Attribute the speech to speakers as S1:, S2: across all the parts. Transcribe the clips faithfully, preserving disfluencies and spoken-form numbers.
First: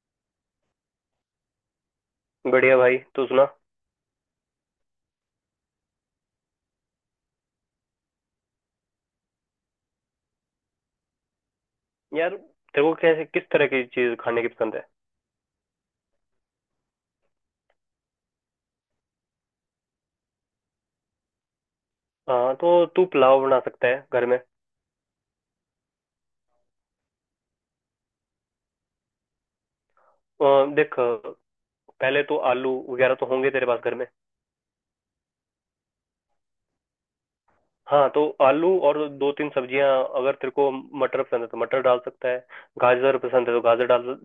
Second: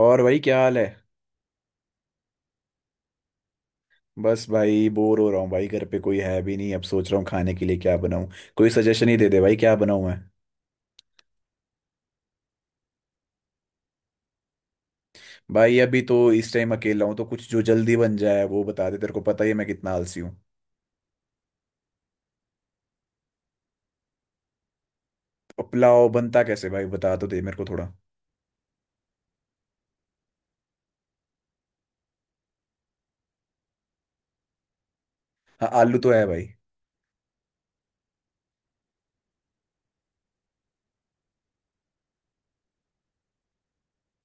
S1: और भाई, क्या हाल है।
S2: बढ़िया भाई। तू सुना?
S1: बस भाई, बोर हो रहा हूँ भाई, घर पे कोई है भी नहीं। अब सोच रहा हूँ खाने के लिए क्या बनाऊँ। कोई सजेशन ही दे दे भाई, क्या बनाऊँ मैं।
S2: यार तेरे को कैसे किस तरह की चीज खाने की पसंद है?
S1: भाई अभी तो इस टाइम अकेला हूँ, तो कुछ जो जल्दी बन जाए वो बता दे। तेरे को पता ही है मैं कितना आलसी हूँ।
S2: हाँ तो तू पुलाव बना सकता है घर में।
S1: और पुलाव बनता कैसे भाई, बता तो दे मेरे को थोड़ा।
S2: अ, देख पहले तो आलू वगैरह तो होंगे तेरे पास घर में।
S1: हाँ, आलू तो है भाई।
S2: हाँ तो आलू और दो तीन सब्जियां। अगर तेरे को मटर पसंद है तो मटर डाल सकता है। गाजर पसंद है तो गाजर डाल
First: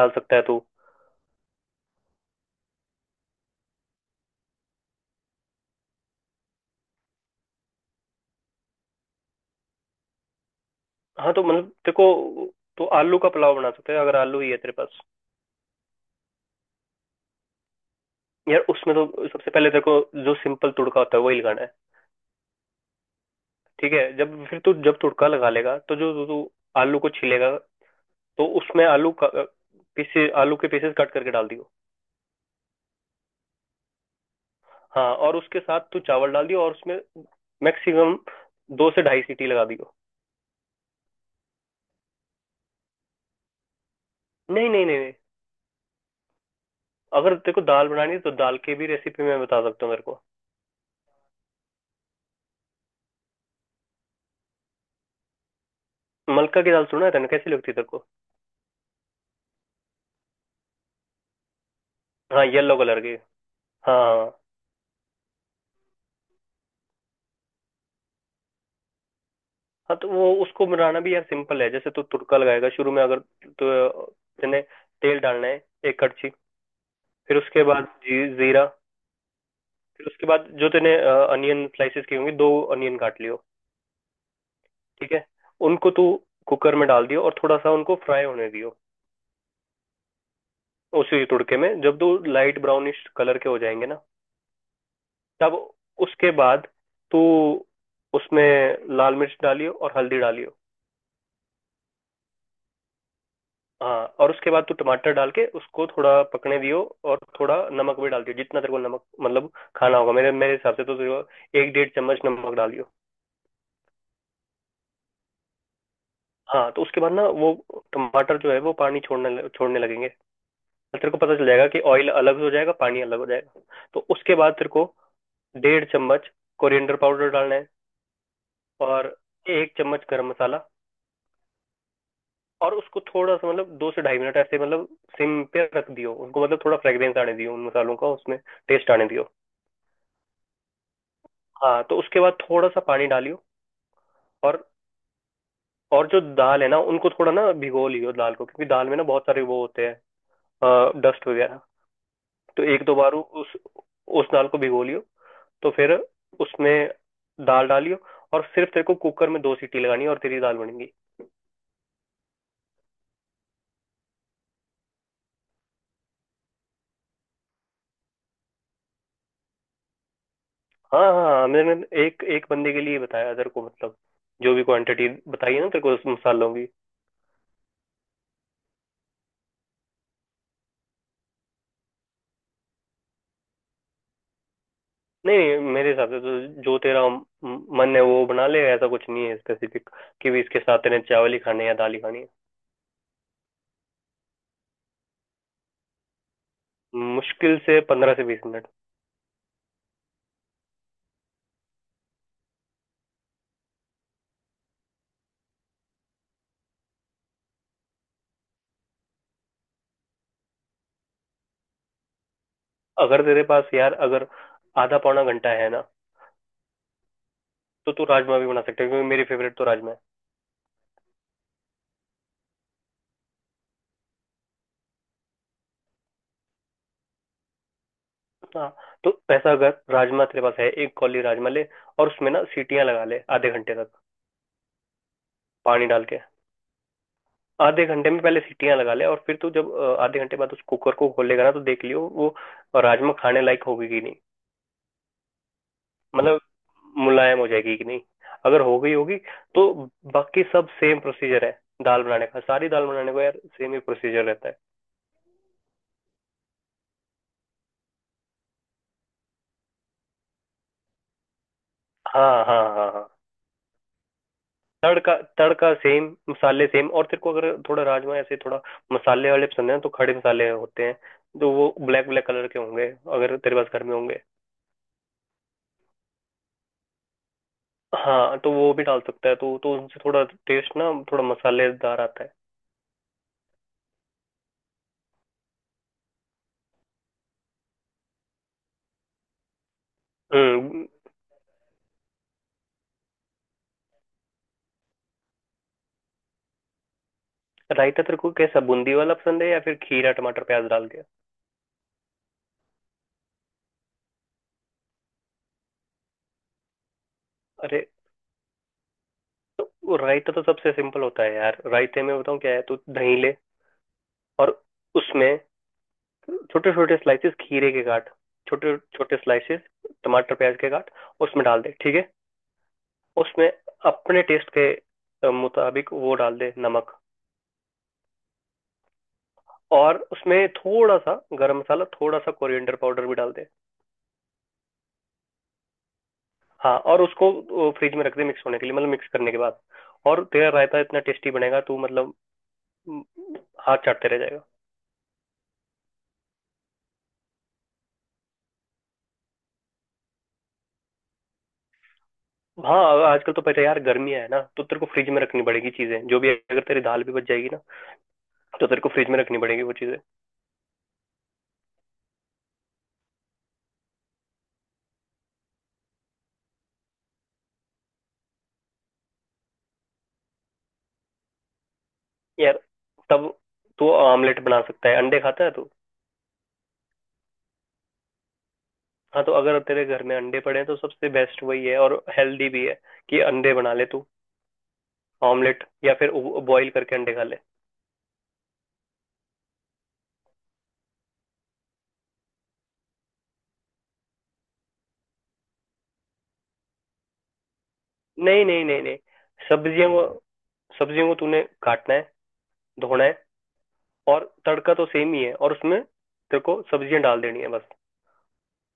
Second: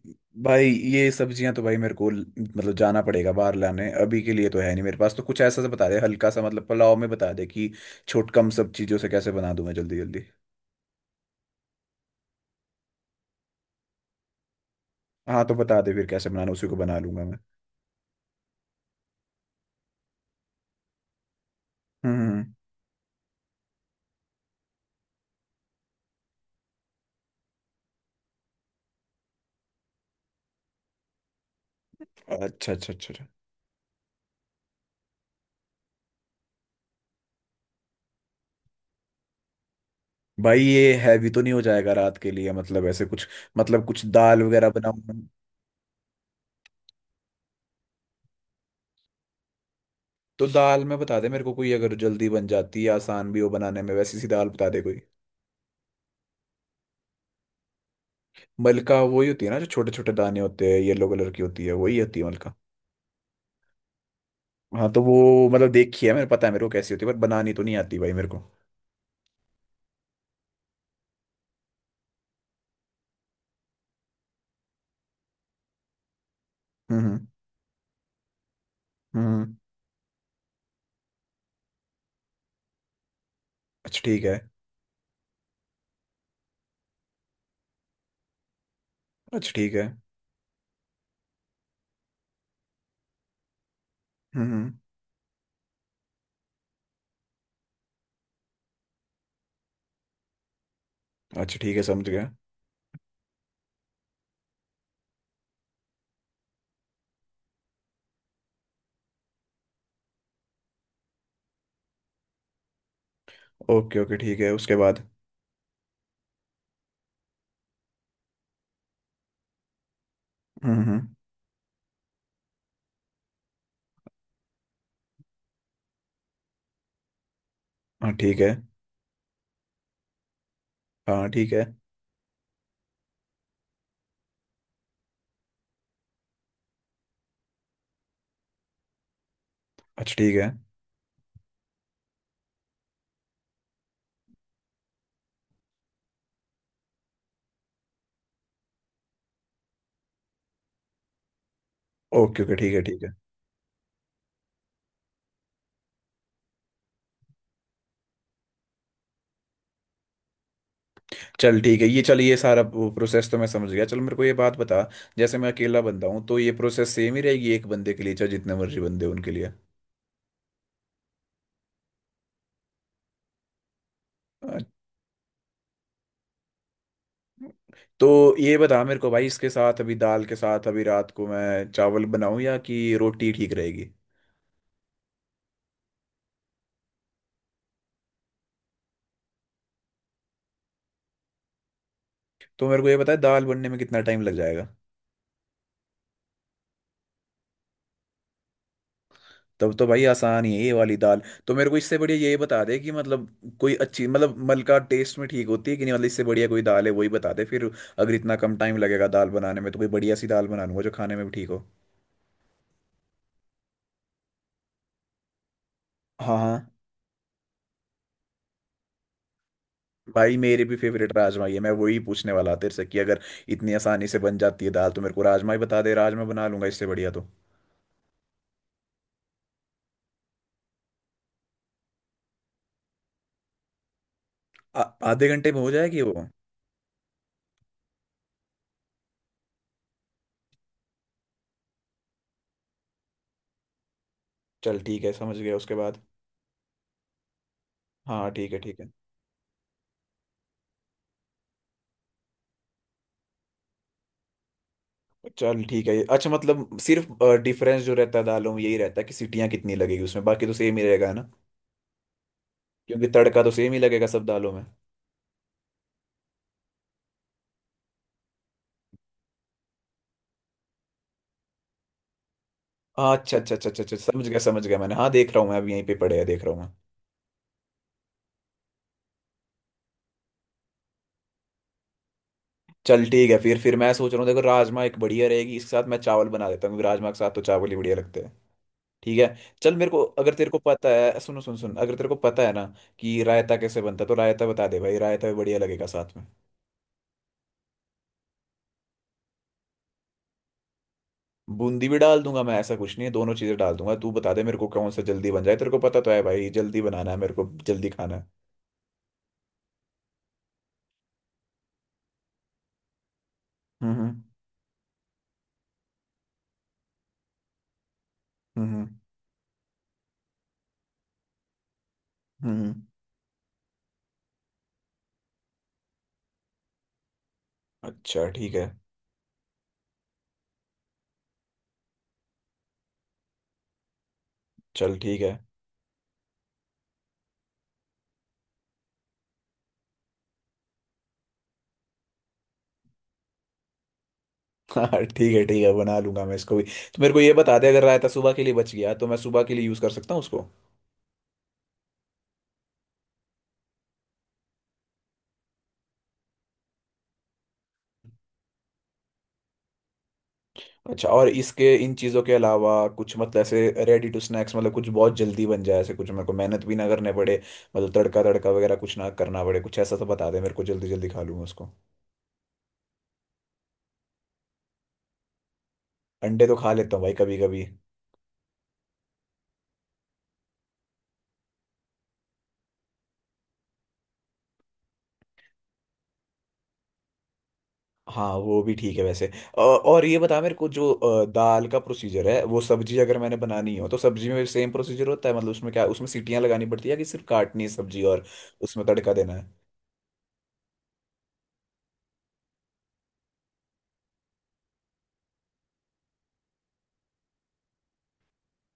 S2: डाल सकता है तू।
S1: भाई, ये सब्जियां तो भाई मेरे को ल- मतलब जाना पड़ेगा बाहर लाने। अभी के लिए तो है नहीं मेरे पास, तो कुछ ऐसा सा बता दे हल्का सा, मतलब पुलाव में बता दे कि छोट कम सब चीजों से कैसे बना दूं मैं जल्दी जल्दी।
S2: हाँ तो मतलब तेरे को तो आलू का पुलाव बना सकते हैं अगर आलू ही है तेरे पास।
S1: हाँ, तो बता दे फिर कैसे बनाना, उसी को बना लूंगा मैं।
S2: यार उसमें तो सबसे पहले तेरे को जो सिंपल तुड़का होता है वही लगाना है।
S1: हम्म हम्म, हम्म।
S2: ठीक है, जब फिर तू जब तुड़का लगा लेगा तो जो तू आलू को छीलेगा तो उसमें आलू का पीसे आलू के पीसेस कट करके डाल दियो।
S1: अच्छा अच्छा अच्छा अच्छा।
S2: हाँ और उसके साथ तू चावल डाल दियो और उसमें मैक्सिमम दो से ढाई सीटी लगा दियो।
S1: भाई, ये हैवी तो नहीं हो जाएगा रात के लिए, मतलब ऐसे कुछ, मतलब कुछ दाल
S2: नहीं
S1: वगैरह
S2: नहीं नहीं
S1: बनाऊं।
S2: नहीं। अगर तेरे को दाल बनानी है तो दाल की भी रेसिपी मैं बता सकता हूँ। मेरे को
S1: तो दाल में बता दे मेरे को कोई, अगर जल्दी बन जाती है, आसान भी हो बनाने में, वैसी सी दाल बता दे कोई।
S2: मलका की दाल सुना है तेने? कैसी लगती है तेरे को?
S1: मलका वही होती है ना, जो छोटे छोटे दाने होते हैं, येलो कलर की होती है, वही होती है
S2: हाँ
S1: मलका।
S2: येलो कलर की। हाँ हाँ।
S1: हाँ, तो वो मतलब देखी है, मेरे पता है मेरे को कैसी होती है, पर बनानी तो नहीं आती भाई मेरे को।
S2: हाँ तो वो उसको बनाना भी यार सिंपल है। जैसे तू तुड़का लगाएगा शुरू में, अगर तो तेने तेल डालना है एक कड़छी।
S1: हम्म हम्म।
S2: फिर उसके बाद जी, जीरा।
S1: हम्म। हम्म।
S2: फिर उसके बाद जो तेने अनियन स्लाइसेस की होंगी, दो अनियन काट लियो।
S1: अच्छा ठीक है।
S2: ठीक है, उनको तू कुकर में डाल दियो और थोड़ा सा उनको फ्राई होने दियो।
S1: अच्छा ठीक है।
S2: उसी तुड़के में जब दो लाइट ब्राउनिश कलर के हो जाएंगे ना,
S1: हम्म हम्म।
S2: तब उसके बाद तू उसमें लाल मिर्च डालियो और हल्दी डालियो।
S1: अच्छा ठीक है, समझ गया।
S2: हाँ और उसके बाद तू टमाटर डाल के उसको थोड़ा पकने दियो। और थोड़ा नमक भी डाल दियो जितना तेरे को नमक मतलब खाना होगा। मेरे मेरे हिसाब से तो तेरे को एक डेढ़ चम्मच नमक डालियो।
S1: ओके ओके ठीक है, उसके बाद?
S2: हाँ तो उसके बाद ना वो टमाटर जो है वो पानी छोड़ने छोड़ने लगेंगे। तो
S1: हम्म हम्म।
S2: तेरे को पता चल जाएगा कि ऑयल अलग हो जाएगा पानी अलग हो जाएगा। तो उसके बाद तेरे को डेढ़ चम्मच कोरिएंडर पाउडर डालना है
S1: हाँ ठीक है।
S2: और एक चम्मच गरम मसाला।
S1: हाँ ठीक है।
S2: और उसको थोड़ा सा मतलब दो से ढाई मिनट ऐसे मतलब सिम पे रख दियो उनको, मतलब थोड़ा फ्रेग्रेंस आने दियो उन मसालों का, उसमें टेस्ट आने दियो।
S1: अच्छा ठीक है।
S2: हाँ तो उसके बाद थोड़ा सा पानी डालियो और और जो दाल है ना उनको थोड़ा ना भिगो लियो दाल को, क्योंकि दाल में ना बहुत सारे वो होते हैं, डस्ट वगैरह।
S1: ओके ओके
S2: तो
S1: ठीक है
S2: एक दो
S1: ठीक है।
S2: बार उस उस दाल को भिगो लियो। तो फिर उसमें दाल डालियो और सिर्फ तेरे को कुकर में दो सीटी लगानी है और तेरी दाल बनेगी।
S1: चल ठीक है ये, चल ये सारा प्रोसेस तो मैं समझ गया। चल मेरे को ये बात बता, जैसे मैं अकेला बंदा हूँ, तो ये प्रोसेस सेम ही रहेगी एक बंदे के लिए, चाहे जितने मर्जी बंदे हों उनके लिए?
S2: हाँ हाँ हाँ, मैंने एक एक बंदे के लिए बताया तेरे को मतलब। जो
S1: अ,
S2: भी क्वांटिटी बताई है ना तेरे को उस मसालों की।
S1: तो ये बता मेरे को भाई, इसके साथ अभी दाल के साथ, अभी रात को मैं चावल बनाऊं या कि रोटी ठीक रहेगी।
S2: नहीं नहीं, मेरे हिसाब से तो जो तेरा म- मन है वो बना ले, ऐसा कुछ नहीं है स्पेसिफिक कि भी इसके साथ तेरे चावल ही खाने हैं या दाल ही खानी है।
S1: तो मेरे को ये बता, दाल बनने में कितना टाइम लग जाएगा।
S2: मुश्किल से पंद्रह से बीस मिनट।
S1: तब तो भाई आसान ही है ये वाली दाल। तो मेरे को इससे बढ़िया यही बता दे कि मतलब कोई अच्छी, मतलब मलका टेस्ट में ठीक होती है कि नहीं, मतलब इससे बढ़िया कोई दाल है वही बता दे फिर। अगर इतना कम टाइम लगेगा दाल बनाने में तो कोई बढ़िया सी दाल बना लूंगा जो खाने में भी ठीक हो।
S2: अगर तेरे पास यार अगर आधा पौना घंटा है ना
S1: हाँ हाँ।
S2: तो तू राजमा भी बना सकते है, क्योंकि मेरी फेवरेट तो राजमा है।
S1: भाई मेरी भी फेवरेट राजमा ही है, मैं वही पूछने वाला था तेरे से कि अगर इतनी आसानी से बन जाती है दाल तो मेरे को राजमा ही बता दे, राजमा बना लूंगा इससे बढ़िया तो।
S2: हाँ तो ऐसा अगर राजमा तेरे पास है, एक कौली राजमा ले। और उसमें ना सीटियां लगा ले आधे घंटे तक,
S1: आ- आधे घंटे में हो
S2: पानी
S1: जाएगी
S2: डाल के।
S1: वो?
S2: आधे घंटे में पहले सीटियां लगा ले और फिर तू जब अ, आधे घंटे बाद उस कुकर को खोलेगा ना तो देख लियो वो राजमा खाने लायक होगी कि नहीं।
S1: चल ठीक है, समझ गया। उसके बाद?
S2: मतलब मुलायम हो जाएगी कि नहीं।
S1: हाँ ठीक है
S2: अगर हो
S1: ठीक है।
S2: गई होगी तो बाकी सब सेम प्रोसीजर है। दाल बनाने का, सारी दाल बनाने का यार सेम ही प्रोसीजर रहता है।
S1: चल ठीक है, अच्छा मतलब सिर्फ डिफरेंस जो रहता है दालों में यही रहता है कि सीटियाँ कितनी लगेगी उसमें, बाकी तो सेम ही रहेगा ना।
S2: हाँ हाँ हाँ
S1: क्योंकि
S2: हाँ।
S1: तड़का तो सेम ही लगेगा सब दालों में।
S2: तड़का तड़का सेम, मसाले सेम। और तेरे को अगर थोड़ा राजमा ऐसे थोड़ा मसाले वाले पसंद है तो खड़े मसाले होते हैं। तो वो ब्लैक ब्लैक कलर के होंगे,
S1: हाँ अच्छा
S2: अगर
S1: अच्छा
S2: तेरे
S1: अच्छा
S2: पास
S1: अच्छा
S2: घर में
S1: अच्छा,
S2: होंगे।
S1: समझ गया समझ गया मैंने। हाँ, देख रहा हूँ मैं, अब यहीं पे पड़े हैं, देख रहा हूँ मैं।
S2: हाँ तो वो भी डाल सकता है तो तो उनसे थोड़ा टेस्ट ना थोड़ा मसालेदार आता है।
S1: चल ठीक है फिर फिर मैं सोच रहा हूँ, देखो राजमा एक बढ़िया रहेगी, इसके साथ मैं चावल बना देता हूँ क्योंकि राजमा के साथ तो चावल ही बढ़िया लगते हैं। ठीक है। चल मेरे को, अगर तेरे को
S2: हम्म।
S1: पता है, सुनो सुन सुन, अगर तेरे को पता है ना कि रायता कैसे बनता है तो रायता बता दे भाई, रायता भी बढ़िया लगेगा साथ में।
S2: रायता तेरे को कैसा बूंदी वाला पसंद है या फिर खीरा टमाटर प्याज डाल के?
S1: बूंदी भी डाल दूंगा मैं, ऐसा कुछ नहीं है, दोनों चीजें डाल दूंगा। तू बता दे मेरे को कौन सा जल्दी बन जाए, तेरे को पता तो है भाई, जल्दी बनाना है मेरे को,
S2: अरे
S1: जल्दी खाना है।
S2: तो वो रायता तो सबसे सिंपल होता है यार। रायते में बताऊँ क्या है तो दही ले
S1: हम्म
S2: और उसमें छोटे छोटे स्लाइसेस खीरे के काट।
S1: हम्म
S2: छोटे
S1: हम्म
S2: छोटे स्लाइसेस टमाटर प्याज के काट। उसमें डाल दे, ठीक है।
S1: हम्म।
S2: उसमें अपने टेस्ट के अ, मुताबिक वो डाल दे, नमक।
S1: अच्छा ठीक है।
S2: और उसमें थोड़ा सा गरम मसाला, थोड़ा सा कोरिएंडर पाउडर भी डाल दे।
S1: चल ठीक है।
S2: हाँ और उसको फ्रिज में रख दे मिक्स होने के लिए, मतलब मिक्स करने के बाद। और तेरा रायता इतना टेस्टी बनेगा तू मतलब म, हाथ चाटते रह जाएगा।
S1: हाँ ठीक है ठीक है, बना लूंगा मैं इसको भी। तो मेरे को ये बता दे, अगर रायता सुबह के लिए बच गया तो मैं सुबह के लिए यूज कर सकता हूँ उसको?
S2: हाँ आजकल तो पता है यार गर्मियाँ है ना तो तेरे को फ्रिज में रखनी पड़ेगी चीजें जो भी। अगर तेरी दाल भी बच जाएगी ना तो तेरे को फ्रिज में रखनी पड़ेगी वो चीजें।
S1: अच्छा। और इसके इन चीजों के अलावा कुछ, मतलब ऐसे रेडी टू स्नैक्स, मतलब कुछ बहुत जल्दी बन जाए, ऐसे कुछ मेरे को मेहनत भी ना करने पड़े, मतलब तड़का तड़का वगैरह कुछ ना करना पड़े, कुछ ऐसा तो बता दे मेरे को, जल्दी जल्दी खा लूंगा उसको।
S2: यार तब तू ऑमलेट बना सकता है। अंडे खाता है तू?
S1: अंडे तो खा लेता हूँ भाई, कभी कभी।
S2: हाँ तो अगर तेरे घर में अंडे पड़े हैं तो सबसे बेस्ट वही है और हेल्दी भी है कि अंडे बना ले तू, ऑमलेट, या फिर बॉईल करके अंडे खा ले।
S1: हाँ वो भी ठीक है वैसे। अ, और ये बता मेरे को, जो अ, दाल का प्रोसीजर है, वो सब्जी अगर मैंने बनानी हो तो सब्जी में भी सेम प्रोसीजर होता है, मतलब उसमें क्या उसमें सीटियाँ लगानी पड़ती है कि सिर्फ काटनी है सब्जी और
S2: नहीं नहीं नहीं
S1: उसमें
S2: नहीं।
S1: तड़का देना है?
S2: सब्जियों को, सब्जियों को तूने काटना है, धोना है, और तड़का तो सेम ही है, और उसमें तेरे को सब्जियां डाल देनी है बस।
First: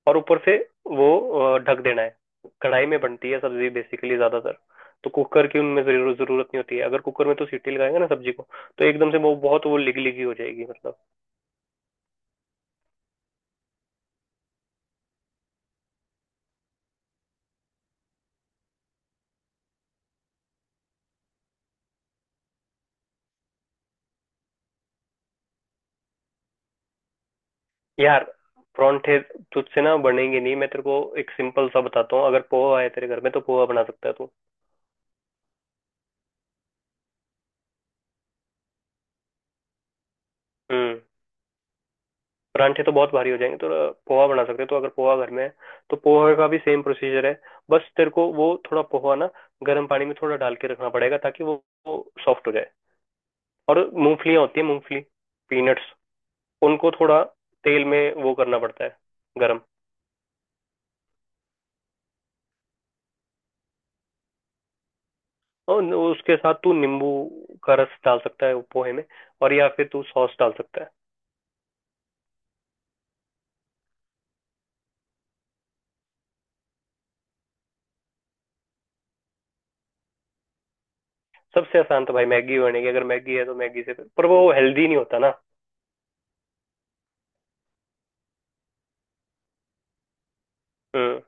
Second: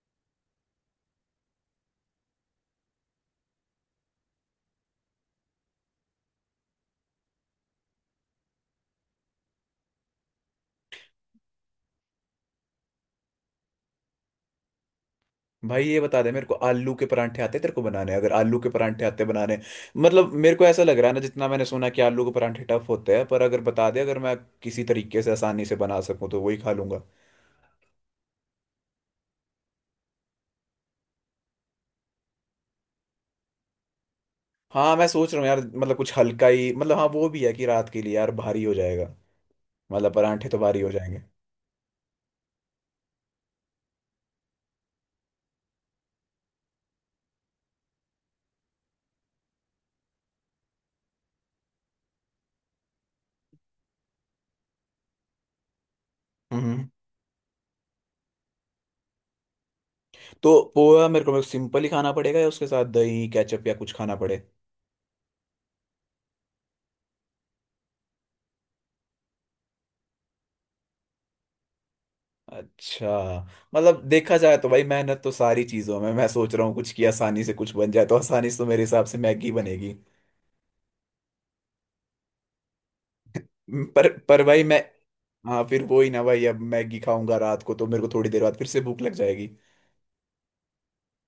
S2: और ऊपर से वो अ, ढक देना है। कढ़ाई में बनती है सब्जी बेसिकली, ज्यादातर। तो कुकर की उनमें जरूर जरूरत नहीं होती है। अगर कुकर में तो सीटी लगाएंगे ना सब्जी को तो एकदम से वो बहुत वो लिग लिगी हो जाएगी मतलब।
S1: भाई, ये बता दे मेरे को, आलू के परांठे आते हैं तेरे को बनाने? अगर आलू के परांठे आते बनाने, मतलब मेरे को ऐसा लग रहा है ना, जितना मैंने सुना कि आलू के परांठे टफ होते हैं, पर अगर बता दे, अगर मैं किसी तरीके से आसानी से बना सकूं तो वही खा लूंगा।
S2: यार परांठे तुझसे ना बनेंगे नहीं। मैं तेरे को एक सिंपल सा बताता हूँ, अगर पोहा है तेरे घर में तो पोहा बना सकता है तू।
S1: हाँ मैं सोच रहा हूँ यार, मतलब कुछ हल्का ही, मतलब हाँ वो भी है कि रात के लिए यार भारी हो जाएगा, मतलब परांठे तो भारी हो
S2: हम्म।
S1: जाएंगे।
S2: परांठे तो बहुत भारी हो जाएंगे तो पोहा बना सकते हैं। तो अगर पोहा घर में है तो पोहा का भी सेम प्रोसीजर है। बस तेरे को वो थोड़ा पोहा ना गर्म पानी में थोड़ा डाल के रखना पड़ेगा ताकि वो सॉफ्ट हो जाए। और मूंगफलियां होती है, मूंगफली, पीनट्स,
S1: हम्म।
S2: उनको थोड़ा तेल में वो करना पड़ता है, गरम।
S1: तो पोहा मेरे को सिंपल ही खाना पड़ेगा, या उसके साथ दही केचप या कुछ खाना पड़े?
S2: और न- उसके साथ तू नींबू का रस डाल सकता है पोहे में, और या फिर तू सॉस डाल सकता है।
S1: अच्छा। मतलब देखा जाए तो भाई मेहनत तो सारी चीजों में। मैं सोच रहा हूँ कुछ की आसानी से कुछ बन जाए, तो आसानी से तो मेरे हिसाब से मैगी बनेगी।
S2: सबसे आसान तो भाई मैगी बनेगी, अगर मैगी है तो मैगी से,
S1: पर
S2: पर वो
S1: पर भाई मैं,
S2: हेल्दी नहीं होता ना।
S1: हाँ फिर वो ही ना भाई, अब मैगी खाऊंगा रात को तो मेरे को थोड़ी देर बाद फिर से भूख लग जाएगी।
S2: हम्म।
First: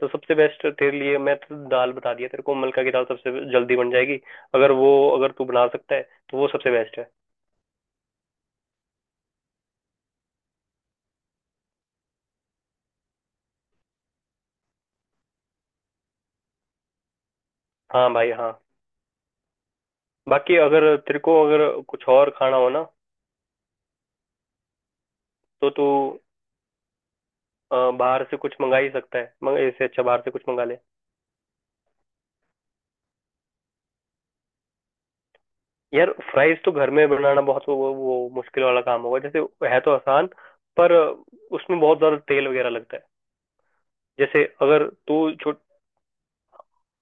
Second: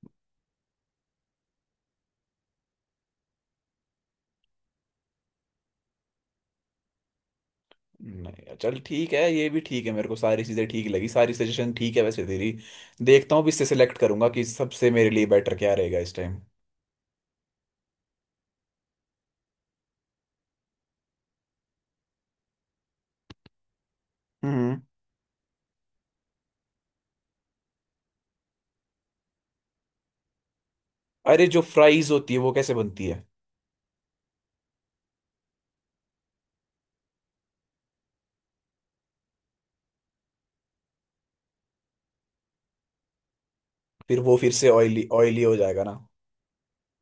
S2: तो सबसे बेस्ट तेरे लिए मैं तो दाल बता दिया तेरे को, मलका की दाल सबसे जल्दी बन जाएगी। अगर वो, अगर तू बना सकता है तो वो सबसे बेस्ट है।
S1: नहीं चल ठीक है, ये भी ठीक है, मेरे को सारी चीजें ठीक लगी, सारी सजेशन ठीक है वैसे तेरी। देखता हूँ, भी इससे सेलेक्ट करूंगा कि सबसे मेरे लिए बेटर क्या रहेगा इस टाइम।
S2: हाँ भाई हाँ। बाकी अगर तेरे को अगर कुछ और खाना हो ना तो तू अ, बाहर से कुछ मंगा ही सकता है। मग इससे अच्छा बाहर से कुछ मंगा ले।
S1: अरे, जो फ्राइज होती है वो कैसे बनती है?
S2: यार फ्राइज तो घर में बनाना बहुत वो, वो मुश्किल वाला काम होगा। जैसे है तो आसान, पर उसमें बहुत ज्यादा तेल वगैरह लगता है।
S1: फिर वो
S2: जैसे
S1: फिर से
S2: अगर
S1: ऑयली
S2: तू
S1: ऑयली हो
S2: छोट
S1: जाएगा ना?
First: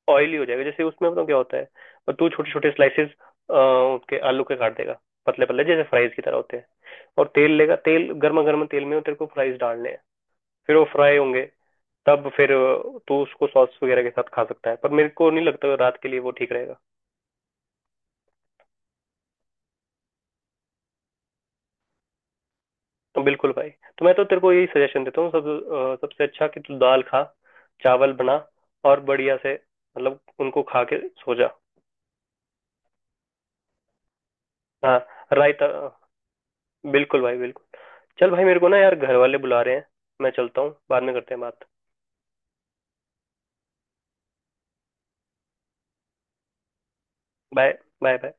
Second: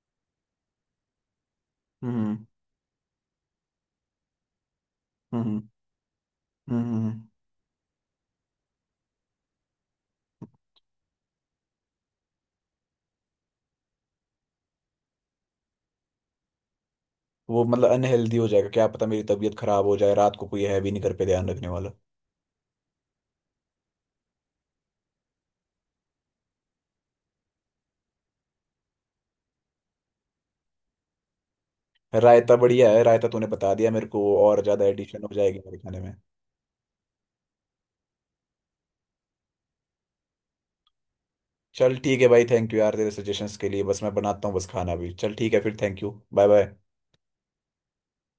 S2: ऑयली हो जाएगा, जैसे उसमें बताऊँ क्या होता है, और तू
S1: हम्म।
S2: छोटे छोटे स्लाइसेस उसके आलू के काट देगा पतले
S1: हम्म।
S2: पतले जैसे फ्राइज की तरह होते हैं।
S1: हम्म।
S2: और तेल लेगा, तेल गर्मा गर्म तेल में वो तेरे को फ्राइज डालने हैं, फिर वो फ्राई होंगे। तब फिर अ, तू उसको सॉस वगैरह के साथ खा सकता है, पर मेरे को नहीं लगता रात के लिए वो ठीक रहेगा।
S1: वो मतलब अनहेल्दी हो जाएगा, क्या पता मेरी तबीयत खराब हो जाए रात को, कोई है भी नहीं घर पे ध्यान रखने वाला।
S2: बिल्कुल भाई। तो मैं तो तेरे को यही सजेशन देता हूँ, सब अ, सबसे अच्छा कि तू दाल खा, चावल बना, और बढ़िया से मतलब उनको खा के सो जा।
S1: रायता बढ़िया है, रायता तूने बता दिया मेरे को, और ज्यादा
S2: हाँ।
S1: एडिशन हो जाएगी
S2: रायता
S1: मेरे खाने में।
S2: बिल्कुल भाई, बिल्कुल। चल भाई, मेरे को ना यार घर वाले बुला रहे हैं, मैं चलता हूँ, बाद में करते हैं बात।
S1: चल ठीक है भाई, थैंक यू यार तेरे सजेशंस के लिए। बस मैं बनाता हूँ बस खाना भी। चल ठीक है फिर, thank you, bye bye.
S2: Bye. Bye bye.